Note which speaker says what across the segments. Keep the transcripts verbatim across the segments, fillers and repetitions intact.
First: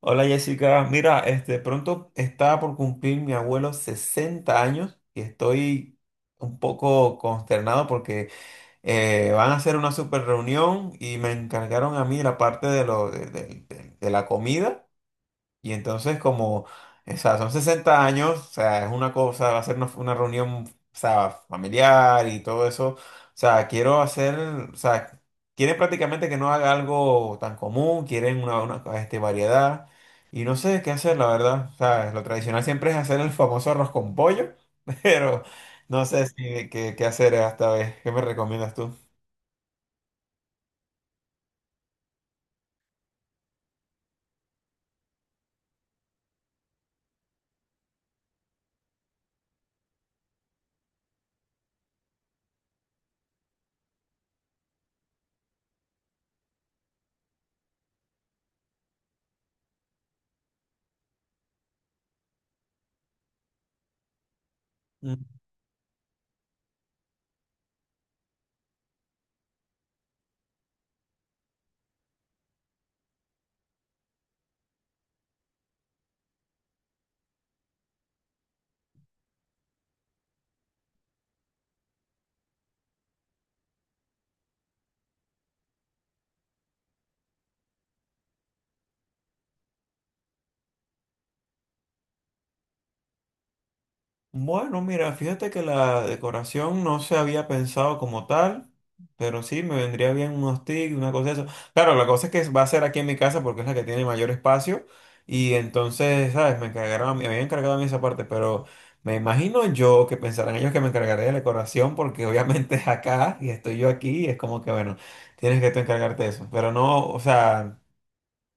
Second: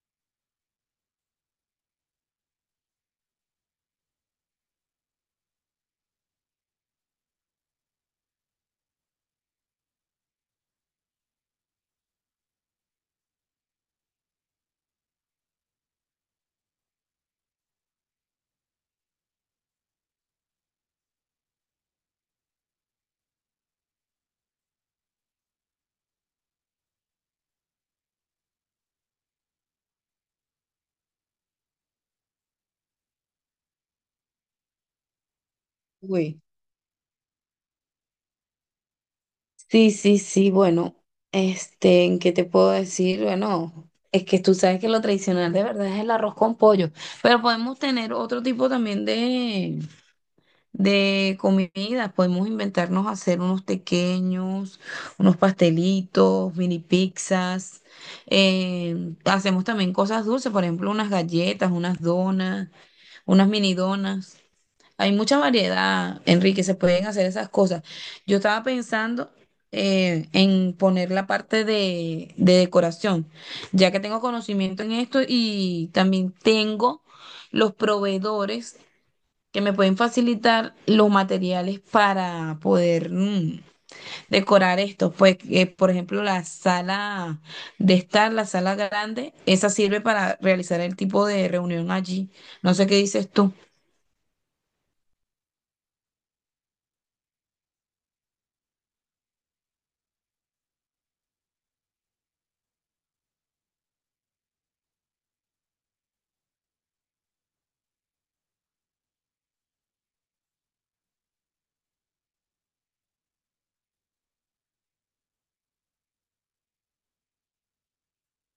Speaker 1: Hola, Jessica, mira, este, pronto está por cumplir mi abuelo sesenta años y estoy un poco consternado porque eh, van a hacer una super reunión y me encargaron a mí la parte de, lo, de, de- de- de la comida y entonces como, o sea, son sesenta años, o sea, es una cosa, va a ser una, una reunión, o sea, familiar y todo eso. O sea, quiero hacer, o sea, quieren prácticamente que no haga algo tan común, quieren una, una, este, variedad. Y no sé qué hacer, la verdad. O sea, lo tradicional siempre es hacer el famoso arroz con pollo, pero no sé
Speaker 2: Uy,
Speaker 1: si, qué, qué hacer esta vez. ¿Qué me recomiendas tú?
Speaker 2: sí, sí, sí, bueno, este, ¿en ¿qué te puedo decir? Bueno, es que tú sabes que lo tradicional de verdad es el arroz con pollo, pero podemos tener otro tipo también de, de comida, podemos inventarnos hacer unos pequeños, unos pastelitos, mini pizzas, eh, hacemos también cosas dulces, por ejemplo, unas galletas, unas donas, unas mini donas. Hay mucha variedad, Enrique, se pueden hacer esas cosas. Yo estaba pensando eh, en poner la parte de, de decoración, ya que tengo conocimiento en esto y también tengo los proveedores que me pueden facilitar los materiales para poder mm, decorar esto. Pues, eh, por ejemplo, la sala de estar, la sala grande, esa sirve para realizar el tipo de reunión allí. No sé qué dices tú.
Speaker 1: Bueno, mira, fíjate que la decoración no se había pensado como tal, pero sí me vendría bien unos tics, una cosa de eso. Claro, la cosa es que va a ser aquí en mi casa porque es la que tiene mayor espacio y entonces, ¿sabes? Me encargaron, a mí- me habían encargado a mí esa parte, pero me imagino yo que pensarán ellos que me encargaré de la decoración porque obviamente es acá y estoy yo aquí y es como que, bueno, tienes que tú encargarte de eso. Pero no, o sea...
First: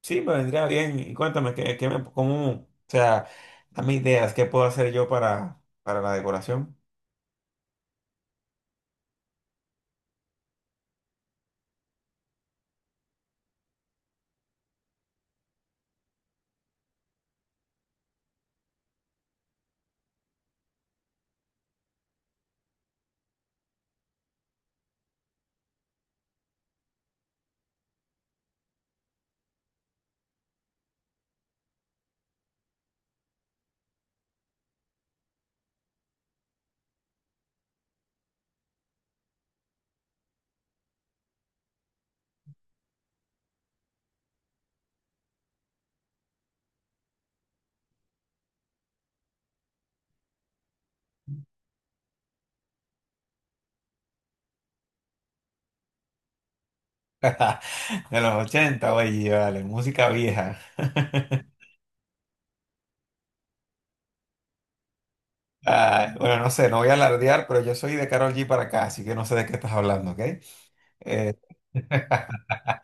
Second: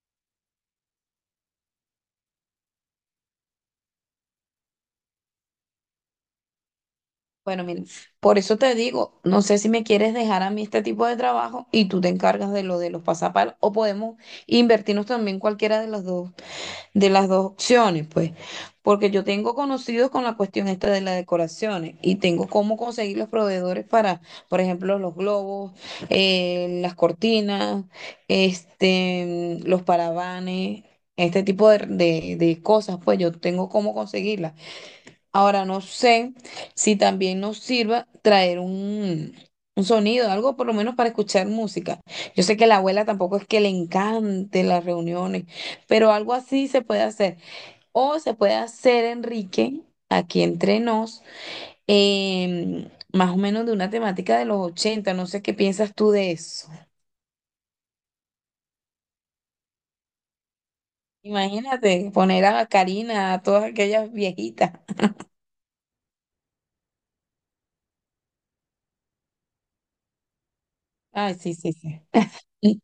Speaker 1: Sí, me vendría bien. Y cuéntame, ¿qué, qué me, cómo, o sea, dame ideas, ¿qué puedo hacer yo para, para la decoración?
Speaker 2: Bueno, mira, por eso te digo, no sé si me quieres dejar a mí este tipo de trabajo y tú te encargas de lo de los pasapalos, o podemos invertirnos también cualquiera de las dos, de las dos opciones, pues, porque yo tengo conocidos con la cuestión esta de las decoraciones y tengo cómo conseguir los proveedores para, por ejemplo, los globos, eh, las cortinas, este, los paravanes. Este tipo de, de de cosas, pues yo tengo cómo conseguirlas. Ahora no sé si también nos sirva traer un, un sonido, algo por lo menos para escuchar música. Yo sé que la abuela tampoco es que le encante las reuniones, pero algo así se puede hacer. O se puede hacer, Enrique, aquí entre nos, em, más o menos de una temática de los ochenta. No sé qué piensas tú de eso.
Speaker 1: De los ochenta, oye, vale, música vieja.
Speaker 2: Imagínate poner a Karina, a todas aquellas viejitas.
Speaker 1: Ah, bueno, no sé, no voy a alardear, pero yo soy de Karol G para acá, así que no sé de qué estás hablando, ¿ok?
Speaker 2: Ay, sí, sí, sí.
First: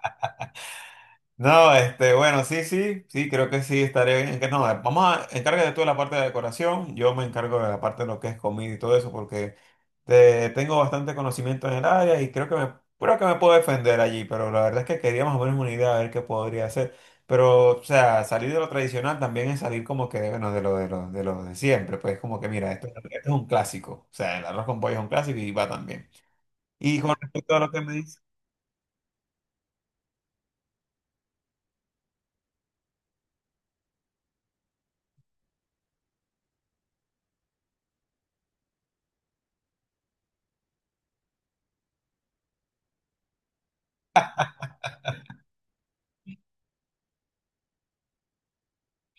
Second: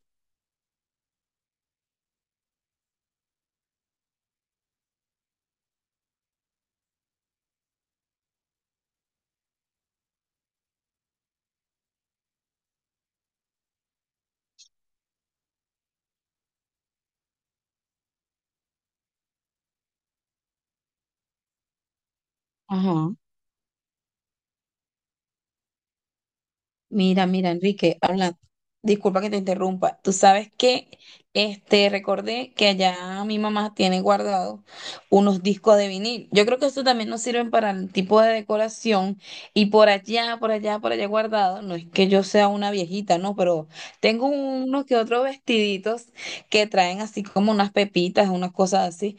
Speaker 1: No, este, bueno, sí, sí, sí, creo que sí estaré bien. Que no, eh, vamos a encárgate tú de la parte de decoración, yo me encargo de la parte de lo que es comida y todo eso, porque te- tengo bastante conocimiento en el área y creo que me, creo que me puedo defender allí, pero la verdad es que quería más o menos una idea de ver qué podría hacer. Pero, o sea, salir de lo tradicional también es salir como que, bueno, de lo de lo, de lo de siempre, pues como que mira, esto, esto
Speaker 2: Ajá.
Speaker 1: es un clásico, o sea, el arroz con pollo es un clásico y va también. Y con
Speaker 2: Mira, mira,
Speaker 1: respecto a lo que me
Speaker 2: Enrique,
Speaker 1: dices.
Speaker 2: habla, disculpa que te interrumpa. Tú sabes que este recordé que allá mi mamá tiene guardados unos discos de vinil. Yo creo que eso también nos sirven para el tipo de decoración y por allá, por allá, por allá guardado. No es que yo sea una viejita, no, pero tengo unos que otros vestiditos que traen así como unas pepitas, unas cosas así.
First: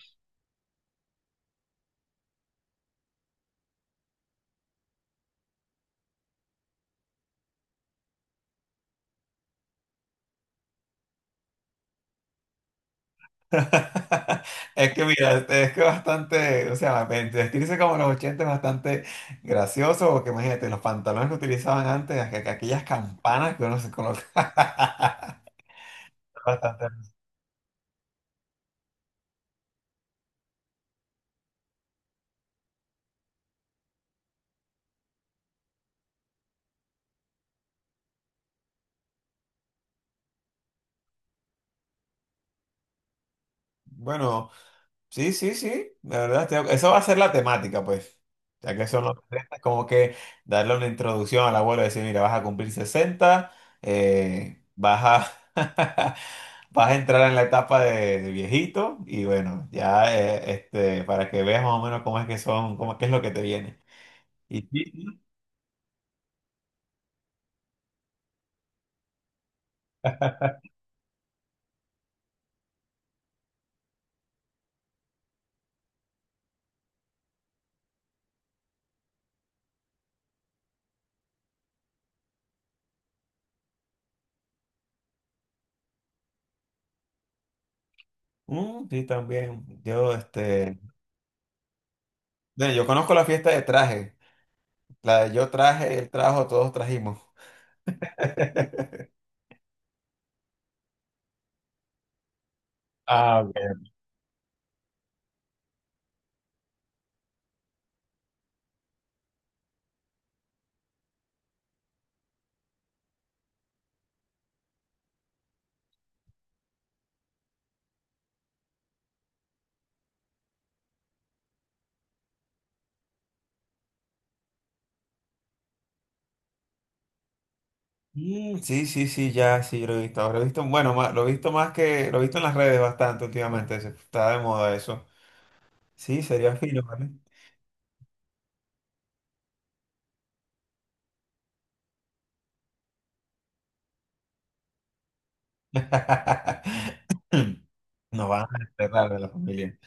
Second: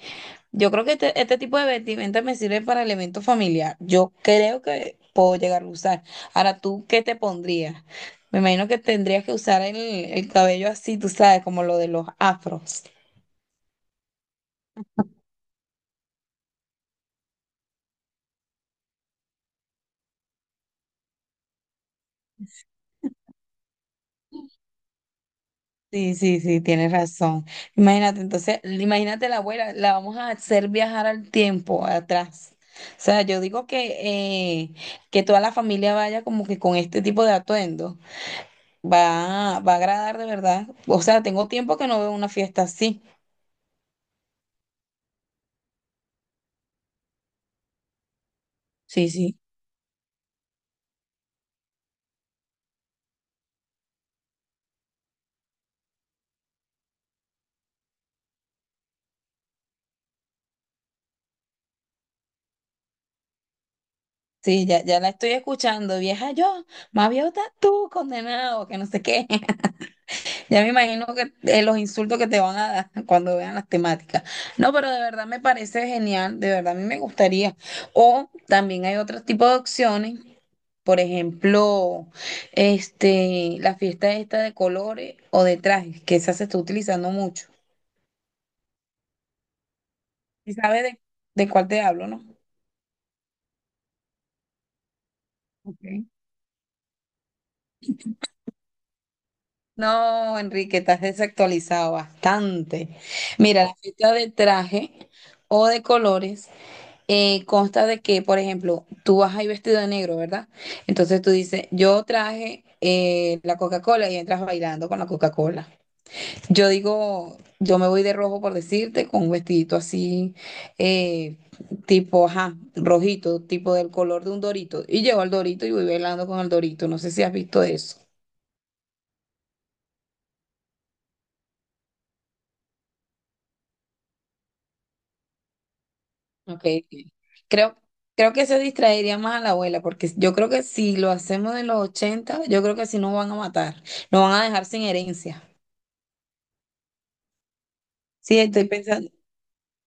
Speaker 2: Yo creo que este, este tipo de vestimenta me sirve para el evento familiar. Yo creo que puedo llegar a usar. Ahora, ¿tú qué te pondrías? Me imagino que tendrías que usar el, el cabello así, tú sabes, como lo de los afros.
Speaker 1: Es que mira, es que bastante, o sea, vestirse como los ochenta es bastante gracioso, porque imagínate, los pantalones que utilizaban antes, aqu- aqu- aquellas campanas que uno se colocaba.
Speaker 2: Sí, sí, sí, tienes
Speaker 1: Bastante.
Speaker 2: razón. Imagínate, entonces, imagínate la abuela, la vamos a hacer viajar al tiempo, atrás. O sea, yo digo que, eh, que toda la familia vaya como que con este tipo de atuendo. Va, va a agradar de verdad. O sea, tengo tiempo que no veo una fiesta así.
Speaker 1: Bueno. Sí, sí, sí, la verdad, estoy, eso va a ser la temática, pues, ya que son
Speaker 2: Sí,
Speaker 1: los
Speaker 2: sí.
Speaker 1: sesenta, es como que darle una introducción al abuelo, y decir, mira, vas a cumplir sesenta, eh, vas a, vas a entrar en la etapa de, de viejito y bueno, ya, eh, este, para que veas más o menos cómo es que son, cómo, qué es lo que te viene. Y
Speaker 2: Sí, ya,
Speaker 1: sí,
Speaker 2: ya
Speaker 1: sí,
Speaker 2: la estoy escuchando, vieja yo, más viejo estás tú, condenado, que no sé qué. Ya me imagino que eh, los insultos que te van a dar cuando vean las temáticas. No, pero de verdad me parece genial, de verdad a mí me gustaría. O también hay otro tipo de opciones, por ejemplo, este, la fiesta esta de colores o de trajes, que esa se está utilizando mucho.
Speaker 1: mm, sí, también, yo,
Speaker 2: ¿Y
Speaker 1: este,
Speaker 2: sabes de, de cuál te hablo, no?
Speaker 1: bueno, yo conozco la fiesta de traje, la de yo traje,
Speaker 2: Ok.
Speaker 1: él trajo, todos trajimos.
Speaker 2: No, Enrique, estás desactualizado bastante.
Speaker 1: Ah, ok.
Speaker 2: Mira, la fiesta de traje o de colores eh, consta de que, por ejemplo, tú vas ahí vestido de negro, ¿verdad? Entonces tú dices, yo traje eh, la Coca-Cola y entras bailando con la Coca-Cola. Yo digo, yo me voy de rojo por decirte, con un vestidito así, eh, tipo, ajá, rojito, tipo del color de un dorito. Y llevo el dorito y voy bailando con el dorito. No sé si has visto eso.
Speaker 1: Mm, sí, sí, sí, ya, sí, lo he visto. Lo he visto, bueno, ma- lo he visto más que, lo he visto en las redes bastante últimamente. se- Está de moda eso. Sí, sería
Speaker 2: Ok,
Speaker 1: fino, ¿vale?
Speaker 2: ok. Creo, creo que eso distraería más a la abuela, porque yo creo que si lo hacemos en los ochenta, yo creo que si nos van a matar, nos van a dejar sin herencia.
Speaker 1: Nos
Speaker 2: Sí,
Speaker 1: van a
Speaker 2: estoy
Speaker 1: enterrar
Speaker 2: pensando,
Speaker 1: de la familia.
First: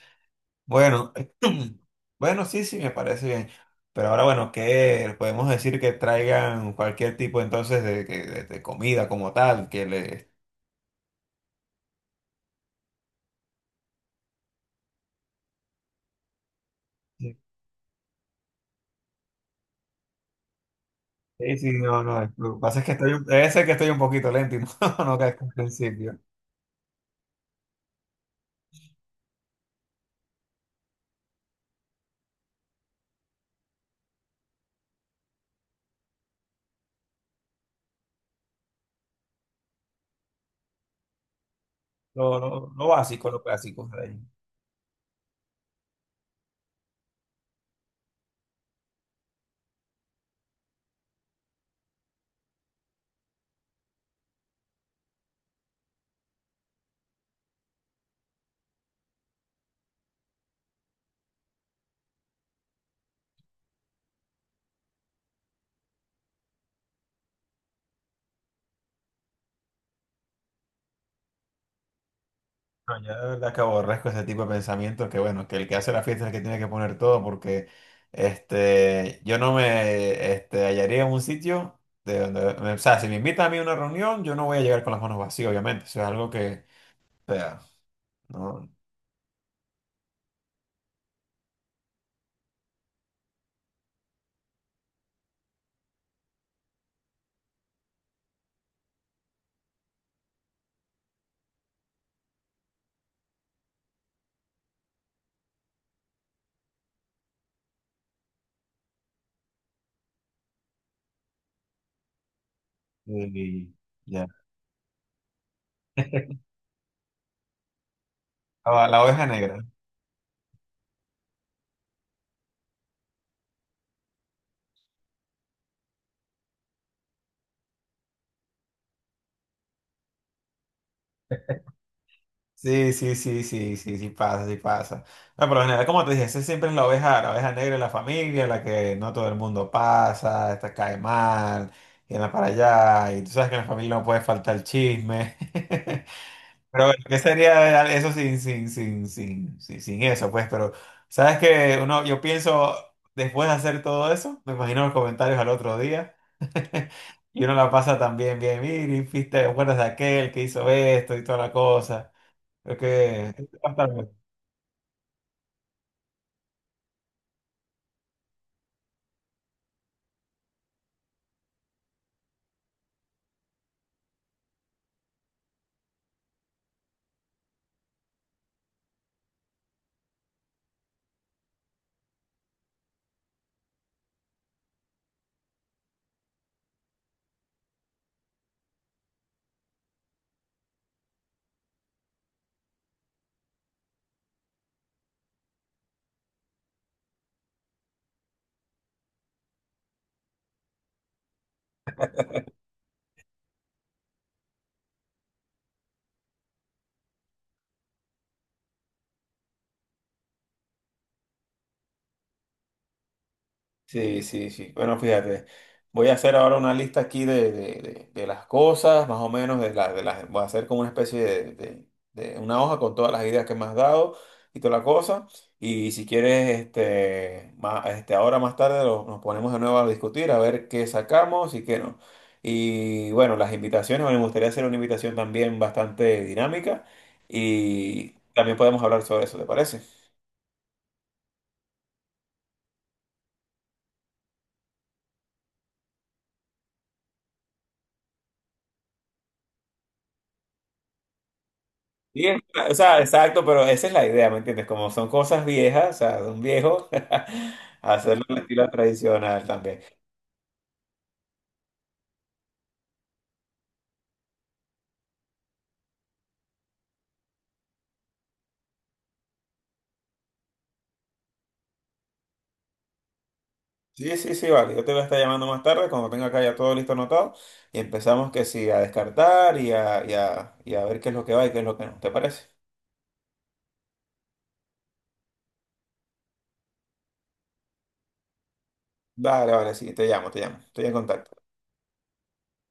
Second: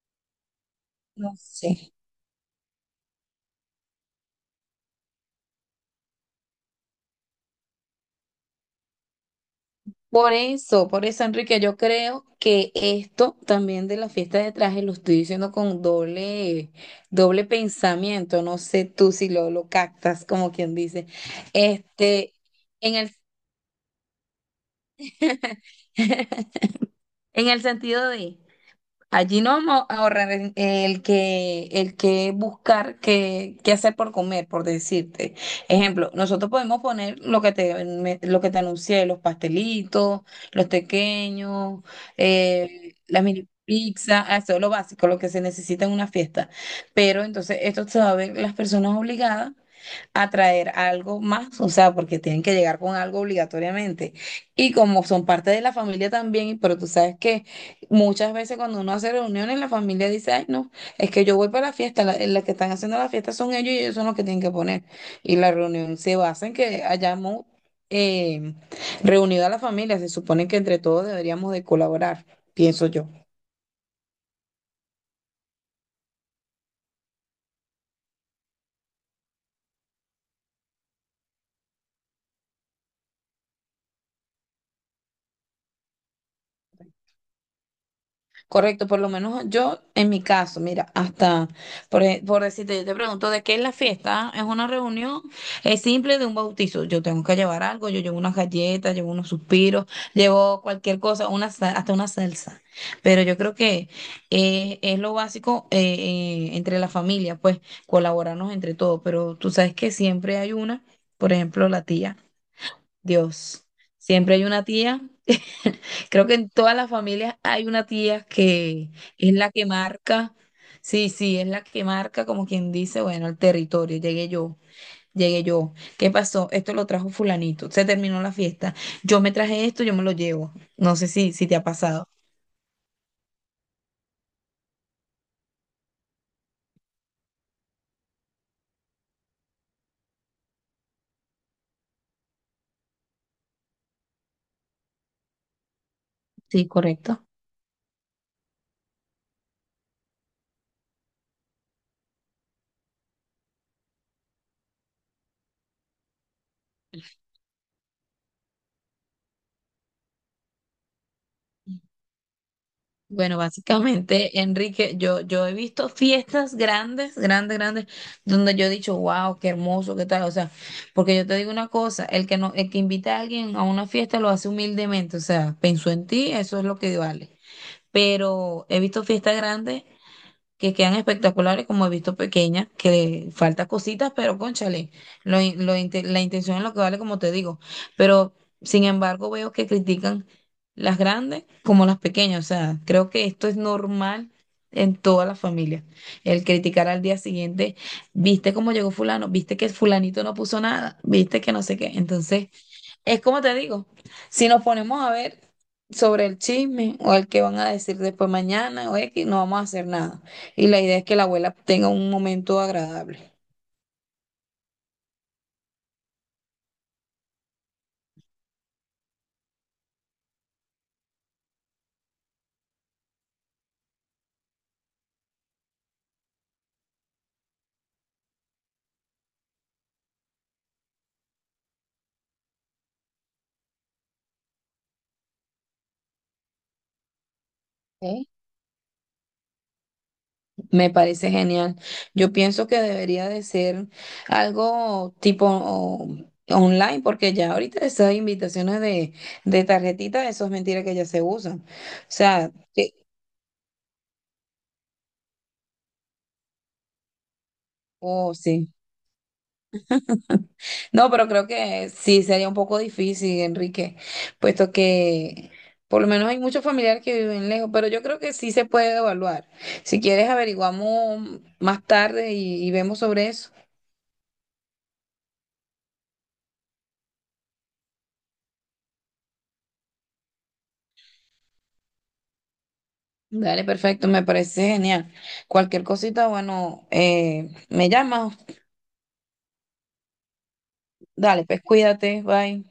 Speaker 1: Bueno,
Speaker 2: no sé.
Speaker 1: bueno, sí, sí, me parece bien. Pero ahora, bueno, que podemos decir que traigan cualquier tipo entonces de, que- de- de comida como tal, que
Speaker 2: Por
Speaker 1: le...
Speaker 2: eso, por eso, Enrique, yo creo que esto también de la fiesta de traje lo estoy diciendo con doble,
Speaker 1: Sí,
Speaker 2: doble pensamiento. No sé tú si lo, lo captas, como quien dice.
Speaker 1: sí, sí, no, no,
Speaker 2: Este,
Speaker 1: lo que pasa es que
Speaker 2: en el,
Speaker 1: estoy, un- debe ser que estoy un poquito lento y no, no, que al principio.
Speaker 2: en el sentido de. Allí no vamos a ahorrar el el que, el que buscar qué, qué hacer por comer, por decirte. Ejemplo, nosotros podemos poner lo que te, me- lo que te anuncié, los pastelitos, los pequeños,
Speaker 1: Lo, lo, lo
Speaker 2: eh, las
Speaker 1: básico, lo
Speaker 2: mini
Speaker 1: clásico.
Speaker 2: pizzas, ah, eso es lo básico, lo que se necesita en una fiesta. Pero entonces esto se va a ver las personas obligadas a traer algo más, o sea, porque tienen que llegar con algo obligatoriamente. Y como son parte de la familia también, pero tú sabes que muchas veces cuando uno hace reuniones, la familia dice, ay, no, es que yo voy para la fiesta, la, la que están haciendo la fiesta son ellos y ellos son los que tienen que poner. Y la reunión se basa en que hayamos eh, reunido a la familia, se supone que entre todos deberíamos de colaborar, pienso
Speaker 1: No,
Speaker 2: yo.
Speaker 1: yo de verdad que aborrezco ese tipo de pensamientos, que bueno, que el que hace la fiesta es el que tiene que poner todo porque este, yo no me, este, hallaría en un sitio de donde, o sea, si me invitan a mí a una reunión, yo no voy a llegar con las manos vacías, obviamente, eso es algo que, o sea, no,
Speaker 2: Correcto, por lo menos yo, en mi caso, mira, hasta por, e- por decirte, yo te pregunto de qué es la fiesta, es una reunión, es simple de un bautizo. Yo tengo que llevar algo, yo llevo unas galletas, llevo unos suspiros, llevo cualquier cosa, una, sa- hasta una salsa. Pero yo creo que eh, es lo básico eh, eh, entre la familia, pues colaborarnos entre todos. Pero tú sabes que siempre hay una, por ejemplo, la tía,
Speaker 1: y,
Speaker 2: Dios,
Speaker 1: y- ya.
Speaker 2: siempre hay una tía. Creo que en todas las familias hay una tía
Speaker 1: La,
Speaker 2: que
Speaker 1: la oveja
Speaker 2: es la
Speaker 1: negra.
Speaker 2: que marca, sí, sí, es la que marca como quien dice, bueno, el territorio, llegué yo, llegué yo, ¿qué pasó? Esto lo trajo fulanito, se terminó la fiesta, yo me traje esto, yo me lo llevo. No sé si, si te ha pasado.
Speaker 1: Sí, sí, sí, sí, sí, sí pasa, sí pasa. No, por lo general, como te dije, esa siempre es la oveja, la oveja negra en la familia, la que no todo el mundo pasa, esta cae mal, y anda para allá, y tú sabes que en la familia no puede faltar el chisme.
Speaker 2: Sí,
Speaker 1: Pero bueno, ¿qué
Speaker 2: correcto.
Speaker 1: sería eso sin, sin, sin, sin, sin, sin eso? Pues, pero, ¿sabes? Que uno, yo pienso, después de hacer todo eso, me imagino los comentarios al otro día. Y uno la pasa también bien, mire, ¿te acuerdas de aquel que hizo esto y toda la cosa? Es que
Speaker 2: Bueno,
Speaker 1: es bastante.
Speaker 2: básicamente, Enrique, yo, yo he visto fiestas grandes, grandes, grandes, donde yo he dicho, wow, qué hermoso, qué tal. O sea, porque yo te digo una cosa, el que no, el que invita a alguien a una fiesta lo hace humildemente, o sea, pensó en ti, eso es lo que vale. Pero he visto fiestas grandes que quedan espectaculares, como he visto pequeñas, que falta cositas, pero cónchale, lo, in- lo inte- la intención es lo que vale, como te digo. Pero sin embargo, veo que critican las grandes como las pequeñas. O sea, creo que esto es normal en todas las familias. El criticar al día siguiente, viste cómo llegó fulano, viste que fulanito no puso nada, viste que no sé qué. Entonces. Es como te digo, si nos ponemos a ver sobre el chisme o el que van a decir después mañana o X, no vamos a hacer nada. Y la idea es que la abuela tenga un momento agradable.
Speaker 1: Sí, sí, sí. Bueno, fíjate, voy a hacer ahora una lista aquí de, de- de- de las cosas, más o menos, de las, de las, voy a hacer como una especie de, de- de una hoja con todas las ideas que me has dado y toda la cosa. Y si quieres, este, ma- este, ahora más tarde lo- nos ponemos de nuevo a discutir, a ver qué sacamos y qué no. Y bueno, las invitaciones, bueno, me gustaría hacer una invitación también bastante dinámica y
Speaker 2: ¿Ok?
Speaker 1: también podemos hablar sobre eso, ¿te parece?
Speaker 2: Me parece genial. Yo pienso que debería de ser algo tipo o- online, porque ya ahorita esas invitaciones de, de tarjetita, eso es mentira que ya se usan. O
Speaker 1: Sí, es-
Speaker 2: sea,
Speaker 1: o
Speaker 2: que,
Speaker 1: sea, exacto, pero esa es la idea, ¿me entiendes? Como son cosas viejas, o sea, de un viejo, hacerlo
Speaker 2: oh,
Speaker 1: en estilo
Speaker 2: sí.
Speaker 1: tradicional también.
Speaker 2: No, pero creo que sí sería un poco difícil, Enrique, puesto que por lo menos hay muchos familiares que viven lejos, pero yo creo que sí se puede evaluar. Si quieres, averiguamos más tarde y, y vemos sobre eso.
Speaker 1: Sí, sí, sí, vale. Yo te voy a estar llamando más tarde cuando tenga acá ya todo listo anotado y empezamos que sí, a descartar y a, y a, y a ver qué es lo que va y qué es lo que no. ¿Te parece?
Speaker 2: Dale, perfecto, me parece genial. Cualquier cosita, bueno, eh, me llamas.
Speaker 1: Vale, vale, sí, te llamo, te llamo. Estoy en contacto.
Speaker 2: Dale, pues cuídate, bye.